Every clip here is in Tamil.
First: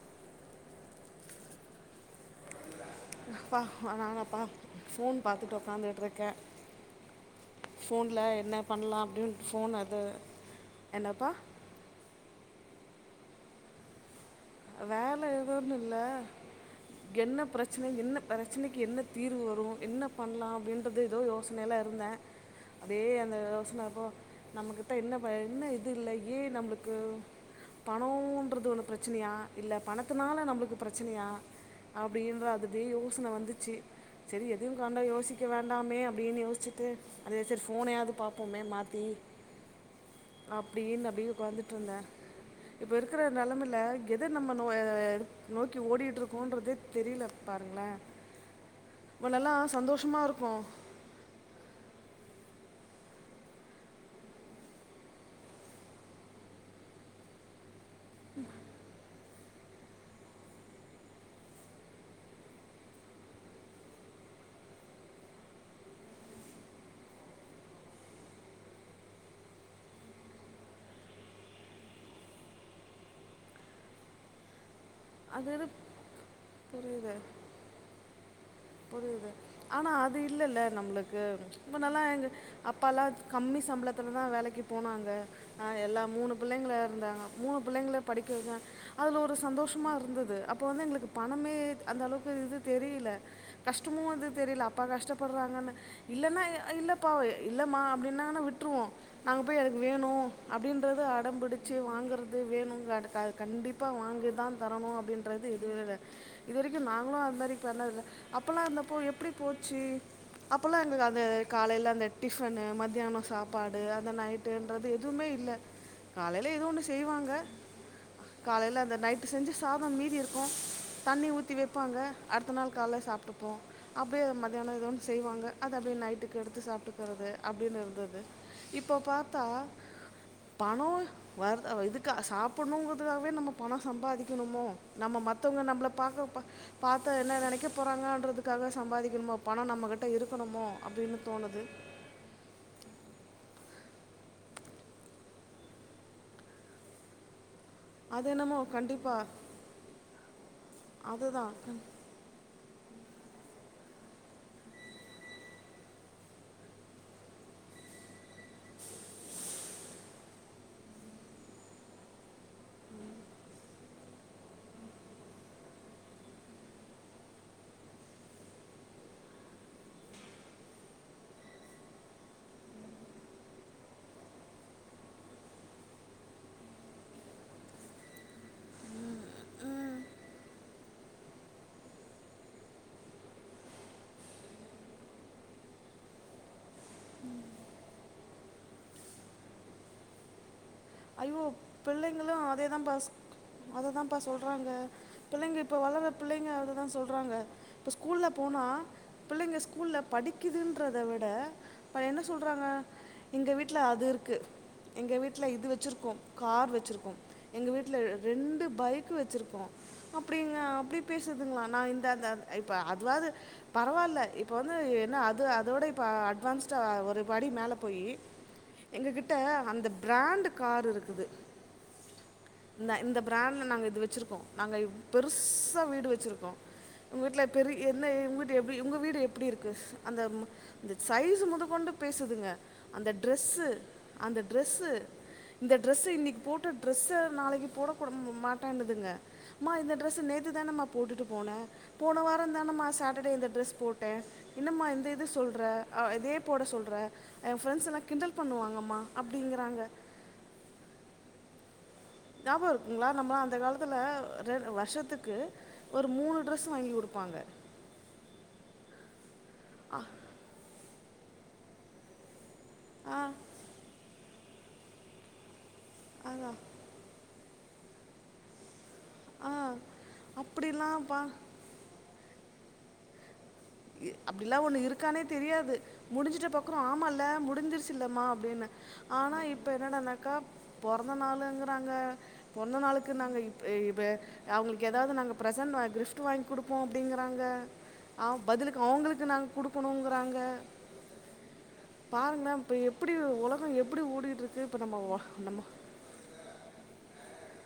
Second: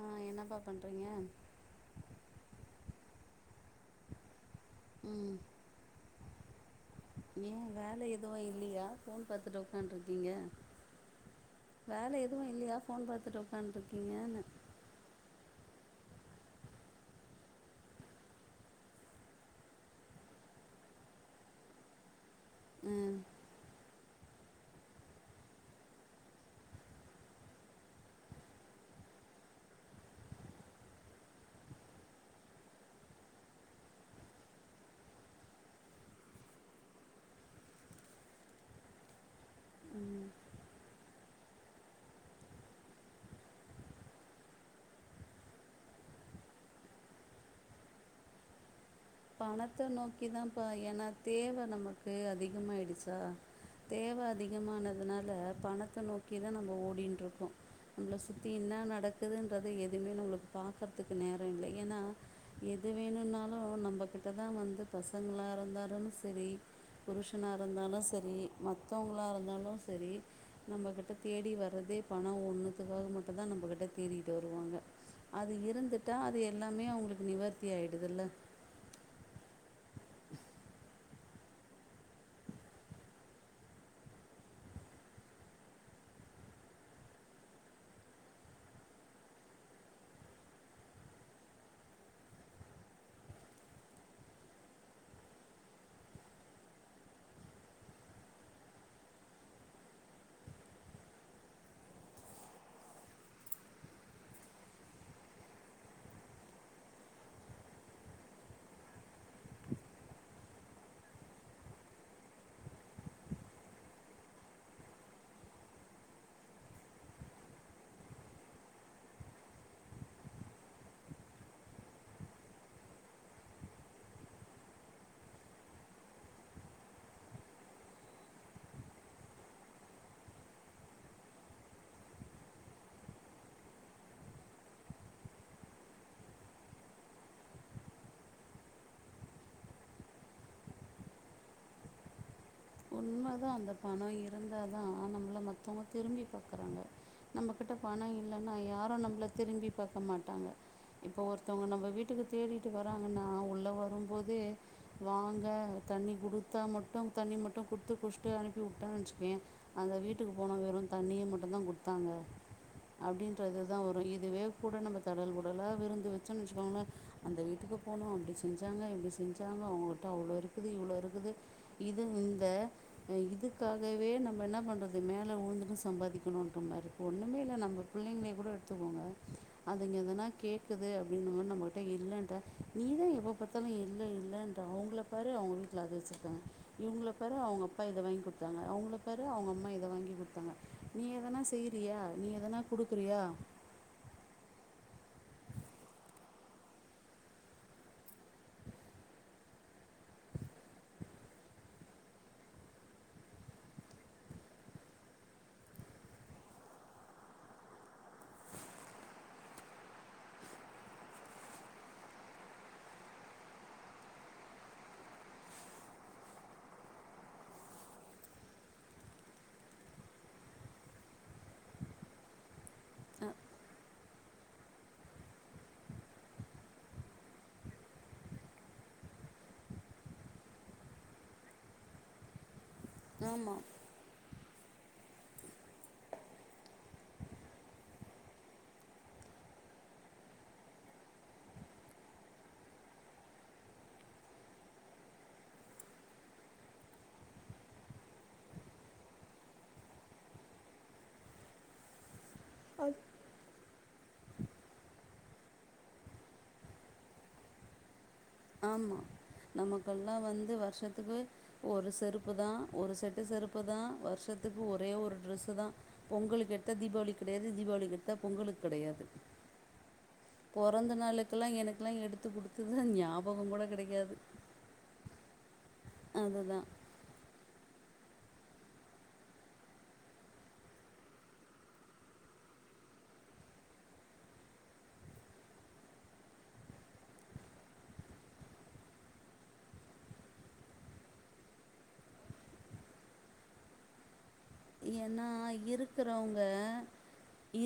அ என்னப்பா பண்றீங்க பா வா நாங்லாப்பா ஃபோன் ம் பாத்துட் ஒக்காந்துகுட்ருக்கே ஏ வேல எதுவு இல்லியா ஃபோன் அப்படின்னு பாத்துட் ஃபோன் அது ஒக்காந்ட்ருக்கீங்க என்னப்பா வேல எதுவு இல்லியா ஃபோன் பாத்துட் ஒக்காந்ட்ருக்கீங்கன்ன வேல ஏதூன் இல்ல என்ன ப்ரச்சன என்ன பெரச்சனைக்கி என்ன தீர்வு வரு என்ன பண்லா அப்டின்றது எதோ யோஸ் நெல இருந்தே அதே ம் அந்த யோஸ்ன இப்போ நம்ம கிட்ட என்ன பஎன்ன இது இல்ல ஏ நம்ப்ளுக்கு பணோன்றது ஒன்னு ப்ரச்சனியா இல்ல பணத்துனால நம்ப்ளுக்கு ப்ரச்சனியா அப்டீன்ற அதுதி யோசுன வந்துச்சி செரி எதியு காண்டா யோசிக்க வேண்டாமே அப்டின் யோஸ்ச்சிட்டு அதே செரி ஃபோனயாது பாப்புமே மாத்தி ம் அப்டீன்னு அப்டியே உக்காந்துட்ருந்தே இப்ப இருக்குற நெலமைல எத நம்ம நோ நோக்கி ஓடிட்ருக்கோன்றதே தெரியல பாருங்ளே முன்னல்லா சந்தோஷ்மா இருப்போ தேவ நமக்கு அதிகமாய்டுச்சா தேவ அதிகமானதுனால பணத்த நோக்கிதா நம்ம ஓடிண்ட்ருக்கோ நம்மள சுத்தி என்ன நடக்குதுன்றத எதுவுமே நம்மளுக்கு பாக்குறதுக்கு நேரொ இல்ல ஏன்னா எது வேணுனாலு நம்மகிட்டதா வந்து பசங்ளா இருந்தாலு சரி புருஷனா இருந்தாலு சரி மத்தவங்களா இருந்தாலு சரி நம்ம கிட்ட தேடி வர்றதே பணொ ஒண்ணுதுக்காக மட்டுதா நம்ம கிட்ட தேடிட்டு வருவாங்க அது இருந்துட்டா அது எல்லாமே புரியுது அவங்களுக்கு நிவர்த்தி ஆய்டுதுல்ல புரியுது ஆனா அது இல்லல்ல நம்ளுக்கு இப்ப நாளா அப்பல்லா கம்மி சம்பளத்துலதா வேலக்கி போனாங்க எல்லா மூணு பிள்ளைங்கள இருந்தாங்க மூணு பிள்ளைங்கள படிக்க வக்க அதுல ஒரு சந்தோஷொ இருந்தது அப்ப வந்து எங்களுக்கு பணமே அந்த அளவுக்கு இது தெரியல கஷ்டமு அது தெரியல அப்பா கஷ்டப்பட்றாங்கன்னு இல்லன்னா இல்லப்பா இல்லமா அப்டின்னாங்கன்னா விட்ருவோ அங்க போய் அதுக்கு வேணு அப்டின்றது அடம்புடிச்சு வாங்கறது வேணுங்க அது கண்டிப்பா இப்பா வாங்கி தா தரணு அப்டின்றது இதுவேல்ல இது வரக்கி நாங்களு அந் மாரி பண்ணதில்ல அப்பல்லா ர்ந்தப்போ எப்டி போச்சு அப்பல்லா எனக்கு அந்த காலையில அந்த டிபன்னு மத்தியானொ சாப்பாடு அந்த நைட் ன்றது எதுவுமே இல்ல காலயில ஏதோ ஒண்ணு செய்வாங்க காலயில அந்த நைட் விட்டு செஞ்ச சாதொ மீதி இருக்கு தண்ணி ஊத்தி வெப்பாங்க அடுத்த நாள் காலல சாப்ட்டுப்போ அப்டியே மத்தியானோ ஏதோ ஒன்னு செய்வாங்க அது அப்டியே நைட்டுக்கு எடுத்து சாப்ட்டுக்குறது அப்டின்னு இருந்தது இப்போ பாத்தா பணோ வர் இதுக்க சாப்பிட்ணுங்குறதுக்காகவே நம்ம பணோ சம்பாதிக்கணுமோ நம்ம மத்தவங்க நம்மள பாக்க பாத்தா என்ன நெனக்க போறாங்கன்றதுக்காக சம்பாதிக்கணுமோ பணோ நம்ம கிட்ட இருக்கணுமோ அப்டின்னு தோணுது உண்மதா அந்த பணொ இருந்தா தா நம்மள மத்தவங்க திரும்பி பாக்குறாங்க நம்ம கிட்ட பணொ அது இல்லன்னா என்னமோ யாரு நம்மள கண்டிப்பாக திரும்பி பாக்க மாட்டாங்க இப்போ ஒருத்தவ்ங்க அதுதான் நம்ம வீட்டு வீட்டுக்கு தேடிட்டு வராங்கன்னா உள்ளே வரும்போதே வாங்க தண்ணி குடுத்தா மட்டு தண்ணி மட்டு குடுத்து குச்சிட்டு அனுப்பி விட்டானு வச்சுக்கொயெ அந்த வீட்டுக்கு போனோ வெறு தண்ணிய மட்டு தா கொடுத்தாங்க அப்டின்றதுதா வரு இதுவே நம்ம தடல் புடலா விருந்து வச்சோன் வச்சுக்கோங்ளே அந்த வீட்டுக்கு போனோ அப்டி செஞ்சாங்க இப்டி செஞ்சாங்க அவங்ககிட்ட அவ்ளோர்க்குது இவ்ளோர்க்குது இது இந்த இதுக்காகவே நம்ம என்ன பண்றது மேலே உழுந்துட்டு சம்பாதிக்கணுன்ற மாரி ருக்கு ஒன்னுமே இல்ல நம்ம புள்ளெங்க கூட எடுத்துக்கோங்க அதுங்க எதனா கேக்குது அப்டின்னுமென நம்மட்ட இல்லன்ற நீதா எப்ப ப த்தாலு இல்ல இல்லன்ற அவங்கள பாரு அவங்க வீட்ல அது வச்சிருக்காங்க இவங்கள பாரு அவங்க அப்பா இத வாங்கி குத்தாங்க அவங்கள பாரு அவங்க அம்மா இத வாங்கி குத்தாங்க நீ எதனா ஐயோ செய்யிறியா நீ எதனா குடுக்குறியா அததாம்பா சொல்றாங்க பிள்ளைங்க இப்ப வளர்ர பிள்ளைங்க அததா சொல்றாங்க இப்ப ஸ்கூல்ல போனா பிள்ளைங்க ஸ்கூல்ல படிக்குதுன்றத விட என்ன சொல்றாங்க எங்க வீட்ல அதுர்க்கு எங்க வீட்ல இது வச் ச்சுருக்கோ கார் வச்சிருக்கோ எங்க வீட்ல ரெண்டு பைக் வச்சிருக்கோ அப்டிங்க அப்டி பேசுதுங்க நா இந்த அந்த இப்ப அதுவாது பரவால்ல இப்ப வந்து என்ன அது அதோட இப்ப அட்வான்ஸ்டா ஒரு படி மேல போயி எங்க கிட்ட அந்த பிராண்ட்டு காரு இருக்குது இந்த இந்த அ பிராண்ட்ல நாங்க இது வச்சிருக்கோ நாங்க இ பெருசா வீடு வச்சிருக்கோ உங்க வீட்ல பெரிய என்ன உங்க வீடு எப்டி உங்க வீடு எப்டி இருக்கு அந்த இந்த சைஸ் மொதக்கொண்டு பேசுதுங்க அந்த ஆமா ட்ரெஸு அந்த ட்ரெஸ்ஸு இந்த டிரெஸ்ஸு இன்னைக்கு போட்ட ட்ரெஸ்ஸ நாளைக்கு போட கூட மா மாட்டேனுதுங்க மா இந்த டிரெஸ்ஸ நேத்து தானம்மா போட்டுட்டு போன போன வாரந் தானம்மா சாட்டர்டே இந்த ட்ரெஸ் போட்டே என்னம்மா இந்த இது சொல்ற அ இதே போட சொல்ற எ ஃப்ரெண்ட்ஸ் எல்லா கிண்டல் பண்ணுவாங்கம்மா அப்டிங்கிறாங்க ஞாபகோ இருக்குங்ளா நம்மளா அந்த காலத்துல ரெ வருஷத்துக்கு ஒரு மூணு ட்ரெஸ் வாங்கி குடுப்பாங்க ஆமா நமக்கெல்லா வந்து வருஷத்துக்கு ஒரு செருப்பு தா ஒரு ஆ செட்டு செருப் பு தா வருஷத்துக்கு ஒரே ஒரு ட்ரெஸ் தா பொங்கலுக்கு அதான் எடுத்தா தீபாவளிக்கு கெடையாது தீபாவளிக்கு எடுத்தா பொங்கலுக்கு கெடையாது ஆ பொறந்த அப்படிலாம்ப்பா நாளுக்குல்லா எனக்குல்லா எடுத்து குடுத்துததா ஞாபகோ கூட கெடை அப்டில்லா ஒண்ணு இருக்கானே தெரியாது முடிஞ்சுட்டு அதுதா பாக்றோ ஆமால்ல முடிஞ்சுருச்சுலம்மா அப்டினு ஆனா இப்ப என்னடானாக்கா பொறந்த நாளுங்குறாங்க பொறந்த நாளுக்கு நாங்க இப்ப இபே அவுங்களுக்கு எதாவது நாங்க ப்ரசன்ட் வாங் கிப்ட் வாங்கி குடுப்போ அப்டிங்கிறாங்க ஆ பதுலுக்கு அவுங்களுக்கு நாங்க குடுக்கணுங்குறாங்க பாருங்ளே இப்ப எப்டி ஒலகோ எப்டி ஓடிட்ருக்கு ஏன்னா இருக்குறவுங்க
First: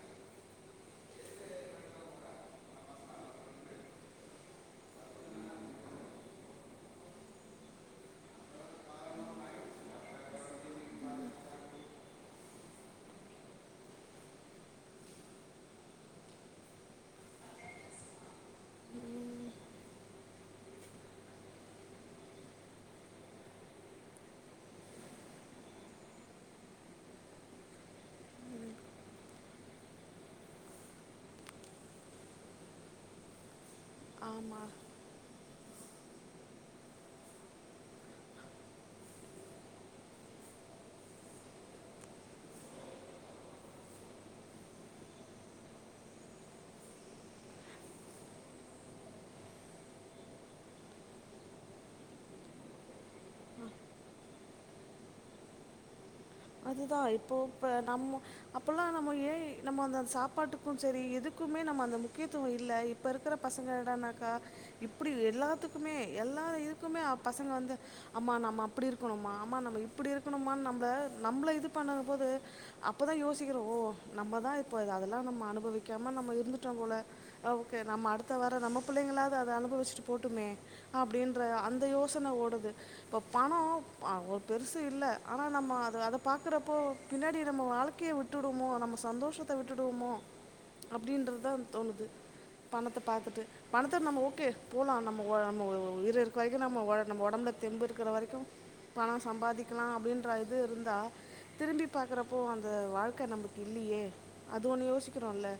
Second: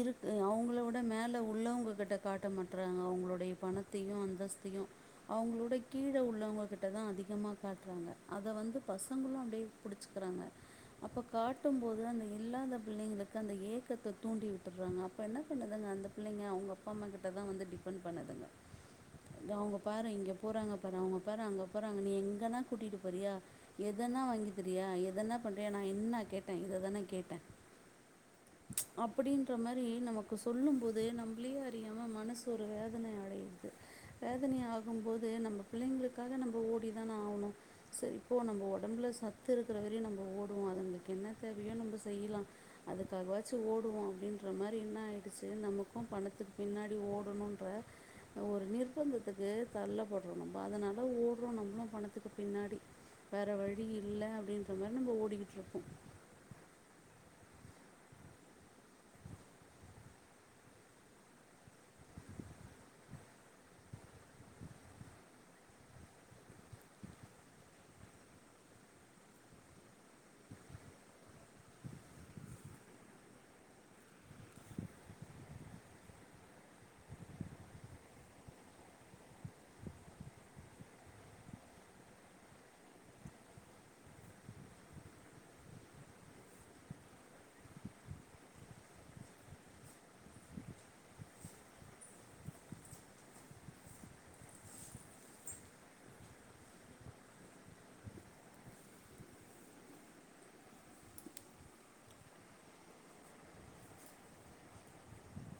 இருக்கு அவுங்கள விட மேல உள்ளவுங்க கிட்ட காட்ட மாட்றாங்க அவுங்களுடைய பணத் தையு அந்தஸ்தையு அவுங்களோட கீழ உள்ளவுங்க கிட்ட தா அதிகமா காட்டுவாங்க அத வந்து பசங்களு அப்டியே புடிச்சுக்கிறாங்க அப்போ காட் ட்டும் போது அந்த இல்லாத பிள்ளைங்களுக்கு அந்த ஏக்கத்த தூண்டி விட்டுர்றாங்க அப்ப என்ன பண்ணுதுங்க அந்த பிள்ளைங்க அவுங்க அப்பா அம்மா கிட்ட தா வந்து டிபண்ட் பண்ணுதுங்க ம் தா அவாங்க பாரு இங்க போறாங்க பாரு அவுங்க பாரு அங்க போறாங்க நீ எங்கனா கூட்டிட்டு போறியா எதனா வாங்கித் தரியா எதனா பண்றியா நா என்ன கேட்டே இததான கேட்டே அப்புடின்ற மாரி நமக்கு சொல்லு போது நம்மளே அறியாம மனசு ஒரு வேதன அடையுது வேதனை ஆமாம் ஆகும் போது நம்ம பிள்ளைங்களுக்காக நம்ம ஓடிதான ஆவணு சரி போ நம்ம ஒடம்புல சத்து இருக்குற வரையு நம்ம ஓடுவோ அதுங்களுக்கு என்ன தேவையோ நம்ப செய்யலா அதுக்காக வாச்சு ஓடுவோ அப்டின்ற மாரி என்ன ஆயிடுச்சு நமக்கு பணத்துக்கு பின்னாடி ஓடணுன்ற ஒரு நிர்பந்தத்துக்கு தள்ளப்பட்றோ நம்ப அதுனால ஓட்றோ நம்பளு பணத்துக்கு பின்னாடி வேறு வழி இல்ல அப்டின்ற மாரி நம்ம ஓடிக்கிட்ருக்கோ அதுதா இப்போ இப்ப நம்ம அப்பல்லா நம்ம ஏஐ நம்ம அந்த சாப்பாடுக்கு செரி எதுக்குமே நம்ம அந்த முக்கியத்துவோ இல்ல இப் இப்ப இருக்குற பசங்க என்னடனாக்கா இப்புடி எல்லாத்துக்குமே எல்லா இதுக்குமே அ பசங்க வந்து அம்மா நம்ம அப்புடி இருக்கணுமா அம்மா நம்ம இப்புடி இருக்கணும்மா நம்ப நம்பள இது பண்ணதா போது அப்பதா யோசிக்கிறோ ஓ நம்மதா இப்ப அதெல்லா நம்ம அனுபவிக்காம நம்ம இருந்துட்டோ போல ஓகே நம்ம அடுத்தவர நம்ம புள்ளைங்களாவது அத அனுபவிச்சிட்டு போட்டுமே அப்டின்ற அந்த யோசன ஓடுது இப்ப பணோ அவ் பெருசு இல்ல ஆனா நம்ம அத பாக்குறப்போ பின்னாடி நம்ம வாழ்க்கையை விட்டுடுவமோ நம்ம சந்தோஷத்த விட்டுடுவோமோ அப்டின்றது தா தோணுது பணத்த பாத்துட்டு பணத்த நம்ம ஓகே போலா நம்ம நம்ம ஒ உயிரு இருக்க வரைக்கு நம்ம நம்ம உடம்புல தெம்பு இருக்கிற வரைக்கு பணம் சம்பாதிக்கலா அப்டின்ற இது இருந்தா திரும்பி பாக்குறப்போ அந்த வாழ்க்கை நமக்கு இல்லையே அது ஒண்ணு யோசிக்கிறோம்ல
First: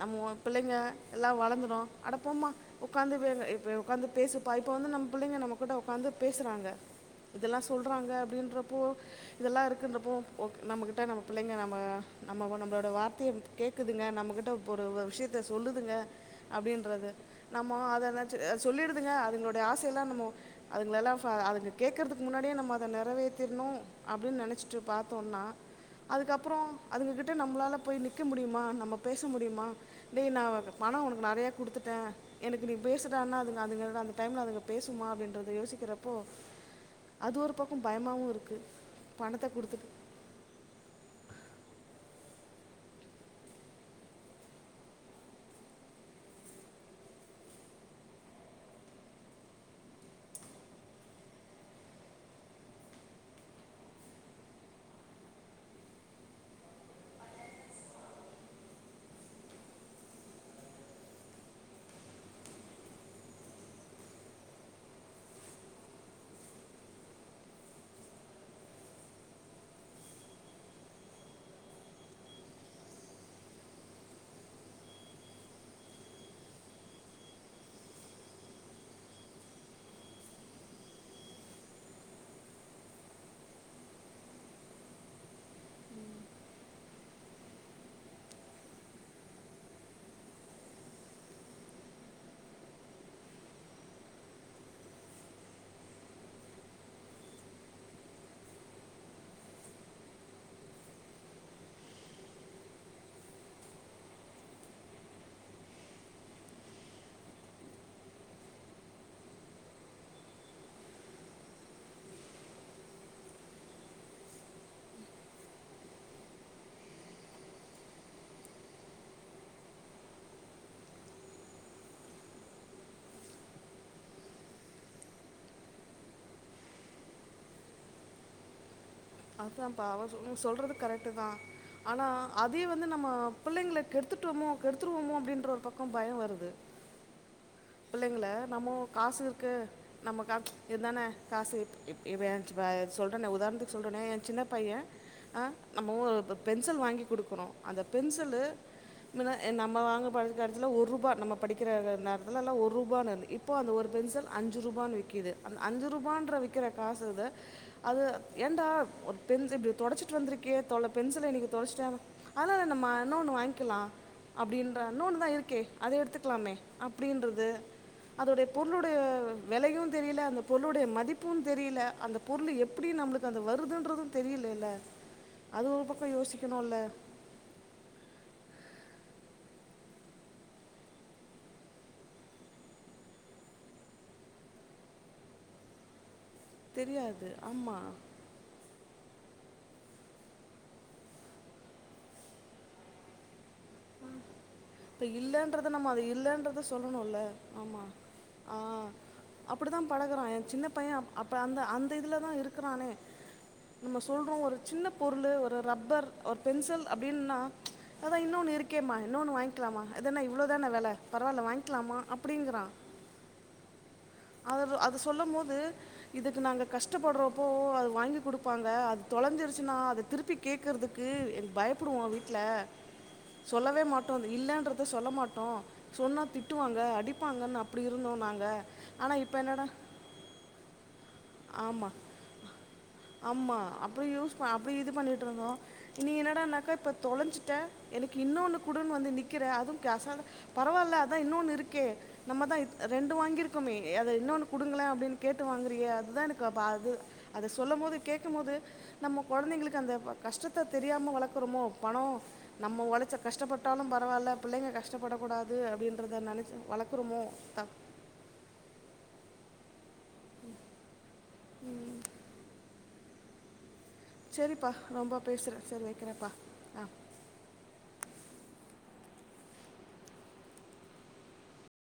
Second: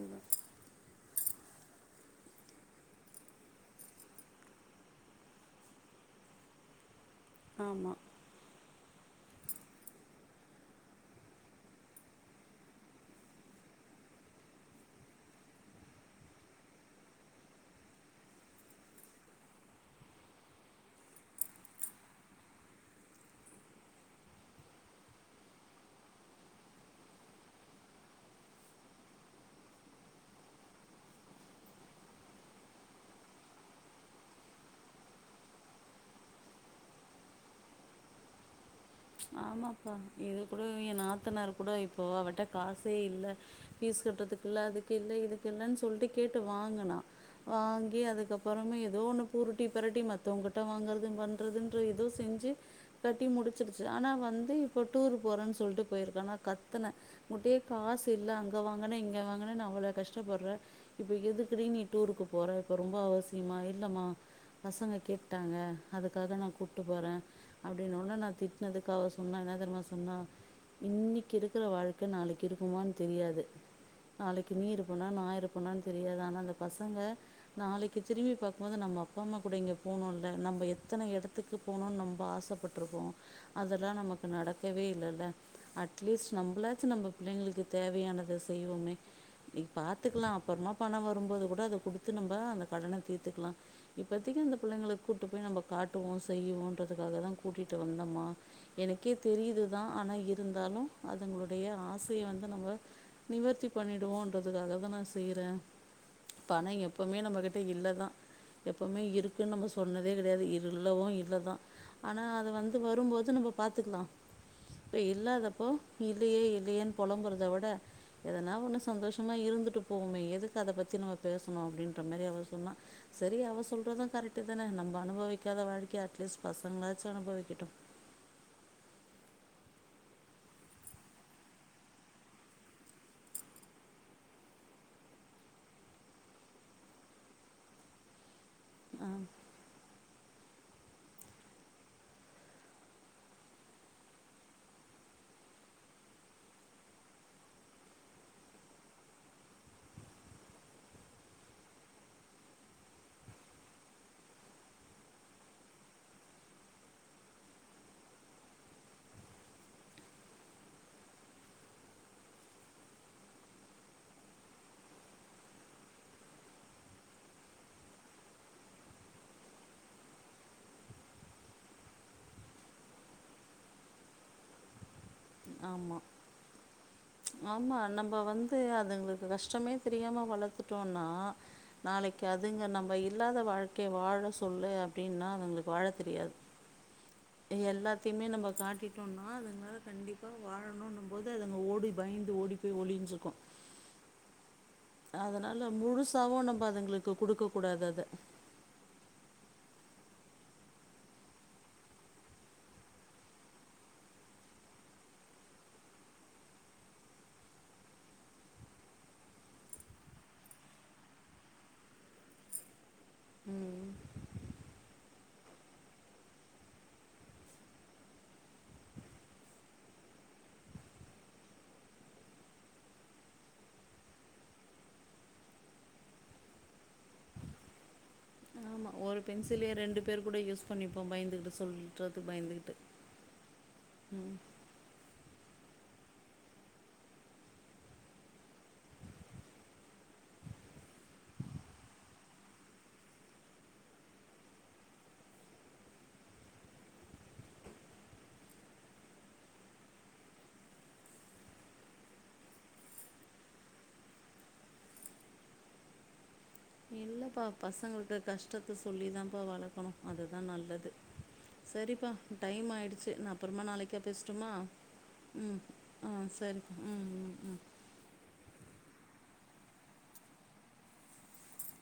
நம்மோ பிள்ளைங்க எல்லா வளர்ந்துடு அடப்போமா உட்காந்து பேசு உட்காந்து பேசுப்பா இப்ப வந்து நம்ம புள்ளைங்க நம்மகிட்ட உட்காந்து பேசுறாங்க இதெல்லா ஆமாம் சொல்றாங்க அப்டின்றப்போ இதெல்லா இருக்குன்றப்போ ஓகே நம்மக்கிட்ட நம்ம பிள்ளைங்க நம்ம நம்ம நம்மளோட வார்த்தைய கேக்குதுங்க நம்மகிட்டப்ப ஒரு விஷயத்த சொல்லுதுங்க அப்டின்றது நம்மோ அத நெனச்சி சொல்லிடுதுங்க அதுங்களுடைய ஆசையெல்லா நம்மோ அதுங்க எல்லா அதுங்க கேக்குறதுக்கு முன்னாடியே நம்ம அத நெறவேத்திணு அப்டின்னு நெனைச்சிட்டு பாத்தோனா அதுக்கப்றோ அதுங்ககிட்ட நம்மளால போய் நிக்க முடியுமா நம்ம பேச முடியுமா டேய் நா பணோ உனக்கு நெறைய குடுத்துட்டே எனக்கு நீ பேசுடான்னா அதுங்க அதுங்கட அந்த டைம்ல அதுங்க பேசுமா அப்டின்றத யோசிக்கிறப்போ அது ஒரு பக்கோ பயமாவு இருக்கு ஆமாப்பா இது கூட எ நாத்தனார் கூட இப்போ அவட்ட காசே இல்ல பீஸ் கட்டுறதுக்கு இல்ல அதுக்கு இல்ல இதுக்கு இல்லன்னு சொல்லிட்டு கேட்டு வாங்குனா வாங்கி அதுக்கப்புறமே ஏதோ ஒன்னு பூருட்டி பெரட்டி மத்தவங்க்குட்ட வாங்குறதுண் வந் ட்றதுன்று இது செஞ்சு கட்டி முடிச் சிடுச்சு ஆன வந்து இப்போ டுரு போறேன்னு சொல்லிட்டு போயிருக்கானா கத்துன உட்டையே காசு இல்ல அங்க வாங்கனா இங்க வாங்கினோ அவ்ளோ கஷ்டப்படுறே இப்ப எதுக்குடி நீ டூருக்கு போற இப்ப ரொம்ப அவசியமா இல்லமா பசங்க கேட்டாங்க அதுக்காக நா கூப்பிட்டு போறே அப்டினோன்ன நா திட்டினதுக்கு அவ சொன்னா என்ன தெரியுமா சொன்னா இன்னைக்கு இருக்கிற வாழ்க்க நாளைக்கு இருக்குமான்னு தெரியாது நாளைக்கு நீ இருப்பனா நா இருப்பனானு தெரியாது ஆனா அந்த பசங்க நாளைக்கு திரும்பி பாக்கு போது நம்ம அப்பா அம்மா கூட இங்க போனோல நம்ம எத்தன இடத்துக்கு போணுனு நம்ப ஆசைப்பட்டிருப்போ அதெல்லா நமக்கு நடக்கவே இல்லல அட்லீஸ்ட் நம்மளாச்சு நம்ம புள்ளைங்களுக்கு தேவையானத செய்வோமே நீ பாத்துக்கலா அப்புறமா பணோ வரும்போது கூட அத குடுத்து நம்ம அந்த கடனை தீர்த்துக்கலா இப்பத்திக்கு அந்த புள்ளைங்களுக்கு கூப்ட்டு போய் நம்ம காட்டுவோ செய்வோன்றதுக்காக தா கூட்டிட்டு வந்தோமா எனக்கே தெரியுதுதா ஆனா இருந்தாலு அதுங்களுடைய ஆசையை வந்து நம்ம நிவர்த்தி பண்ணிடுவோன்றதுக்காக தா நா செய்யிறே பணோ எப்பமே நம்மகிட்ட இல்லதா எப்பமே இருக்குன்னு நம்ம சொன்னதே கிடையாது இல்லவோ இல்லதா ஆனா அது வந் து வரும்போது நம்ம பாத்துக்கலா இப்ப இல்லாதப்போ இல்லையே இல்லையேன்னு போழம்பறத விட எதனா ஒண்ணு சந்தோஷமா இருந்துட்டு போவோமே எதுக்கு அத பத்தி நம்ம பேசணு அப்டின்ற மாரி அவ சொன்னா சேரி அவ சொல்றத கரெக்ட் தானே நம்ம அனுபவிக்காத வாழ்க்கைய அட்லீஸ்ட் பசங்களாச்சு அனுபவிக்கட்டு அதாம் ப்பா அவ சொ நீ சொல்றது கரெக்ட்டு தா ஆனா அதே வந்து நம்ம பிள்ளைங்ள கெடுத்துட்டமோ கெடுத்துடுவோமோ அப்டின்ற ஒரு பக்கோ பய வருது பிள்ளைங்ள நம்ம ஆ காசுருக்கு நம்மக்கா இதான காசு இப் இவ சொல்றனே உதாரணத்துக் சொல்றனே என் சின்ன பைய அ நம்மோ பென்சில் வாங்கி குடுக்குறோ அந்த பென்சிலு நம்ம வாங்க படிக்ற காலத்துல ஒரு ரூபா நம்ம படிக்கிற நேரத்துல்லல்லா ஒரு பா நானு இப் இப்போ அந்த ஒரு பென்சில் அஞ்சு ரூபான்னு விக்கிது அந்த அஞ்சு ரூபான்ற விக்கிற காசு இத அது ஏன்டா பென்சு இப்டி தொலச்சிட்டு வந்திருக்கியே தொல பென்சில இன்னிக்கி தொலஷ்ட்ட அதனால என்னம்மா இன்னொன்னு வாய்ங்கிலா அப்டின்றா இன்னொன்னு தா இருக்கே அத எடுத்துக்லாமே அப்டின்றது அதோடைய பொருளுடைய வெலையு தெரியில அந்த பொருளுடைய மதிப்பு தெரியில அந்த பொருளு எப்பிடி நம்ளுக் அது வருதுன்றது தெரிய்லேல்ல அது ஒரு பக்கோ ஆமாம் யோசிக்கனுல்ல ஆமா நம்ம வந்து அதுங்களுக்கு கஷ்டமே தெரியாம வளத்துட்டோனா நாளைக்கு அதுங்க நம்ப இல்லாத வாழ்க்கைய வாழ சொல்லு அப்டின்னா அவுங்குள்க்கு வாழ தெரியாது தெரியாது ஆமாம் எல்லாத்தையுமே நம்ப காட்டிட் டோனா அதுனால கண்டிப்பா வாழணுன்னு போது அதுங்க ஓடி பயந்து ஓடி போய் ஒளிஞ்சுக்கு இப்ப இல்லன்றது நம்ம அது முழுசாவும் இல்லன்றத நம்ம அதுங்களுக்கு சொல்லணுல்ல ஆமா குடுக்கக்கூடாது அத. ஆ அப்படிதா பழகுறா என் சின்ன பைய அப்ப அந்த அந்த இதுலதா இருக்குறானே நம்ம சொல்றோ ஒரு சின்ன பொருளு ஒரு ரப்பர் ஒரு பென்சில் அப்டின்னா அதா இன்னொன்னு இருக்கேமா இன்னொன்னு வாய்ங்கிலாமா அதென்னா இவ்ளோ தான வெல பரவால்ல வாய்ங்கிலாமா அப்டிங்றா ம் அவரு அது சொல்லும் மோது இதுக்கு நாங்க கஷ்டப்பட்றப்போ அது வாங்கி குடுப்பாங்க அது தொலஞ்சிருச்சுனா அது திருப் ப்பி கேக்கற்துக்கு பயப்புடுவா வீட்ல சொல்லவே மாட்டோ இல்லன்றத சொல்ல மாட்டோ சொன்னா திட்டுவாங்க அடிப்பாங்கன் அப்டி இருந்தோ நாங்க ஆமா. ஒரு பென்சிலே ரெண்டு பேர் கூட யூஸ் பண்ணிப்போ பய்ந்து ஆமா ஆமா அப்டி யூஸ் ம். அப்டி இது பண்ணிட்ருந்தோ இன்னிக்கி என்னடானாக்கா இப்ப தொலச்சுட்ட எனக்கு இன்னொன்னு குடுன் வந்து நிக்கிற அதும் கேசா பரவால்ல அதா இன்னொன்னு இருக்கே நம்ம தா ரெண்டு வாங்கிருக்கோமே அத இன்னொன்னு குடுங்ள அப்டின் கேட்டு வாங்குறியா அத் அதா எனக்கு பா து அத சொல்லு மோது கேக்கும் மோது நம்ம கொழந்தைங்களுக்கு அந்த கஷ்டத்த தெரியாம வளக்குறமோ பணோ நம்ம ஒழச்ச கஷ்டப்பட்டாலும் பரவால்ல பிள்ளைங்க கஷ்டப்படக் கூடாது அப்டின்றத நெனைச்ச இல்லப்பா பசங்களுக்கு கஷ்டத்த சொல்லி தான்ப்பா வளக்கனு அதுதா நல்லது சரிப்பா டைம் ஆயிடுச்சு நா அப்றமா நாளைக்கா பேசட்டுமா சரிப்பா ரொம்ப ம் பேசுகிறேன் சரி ஆ வைக்கிறேன்ப்பா சரி ஆ ம் ம் ம்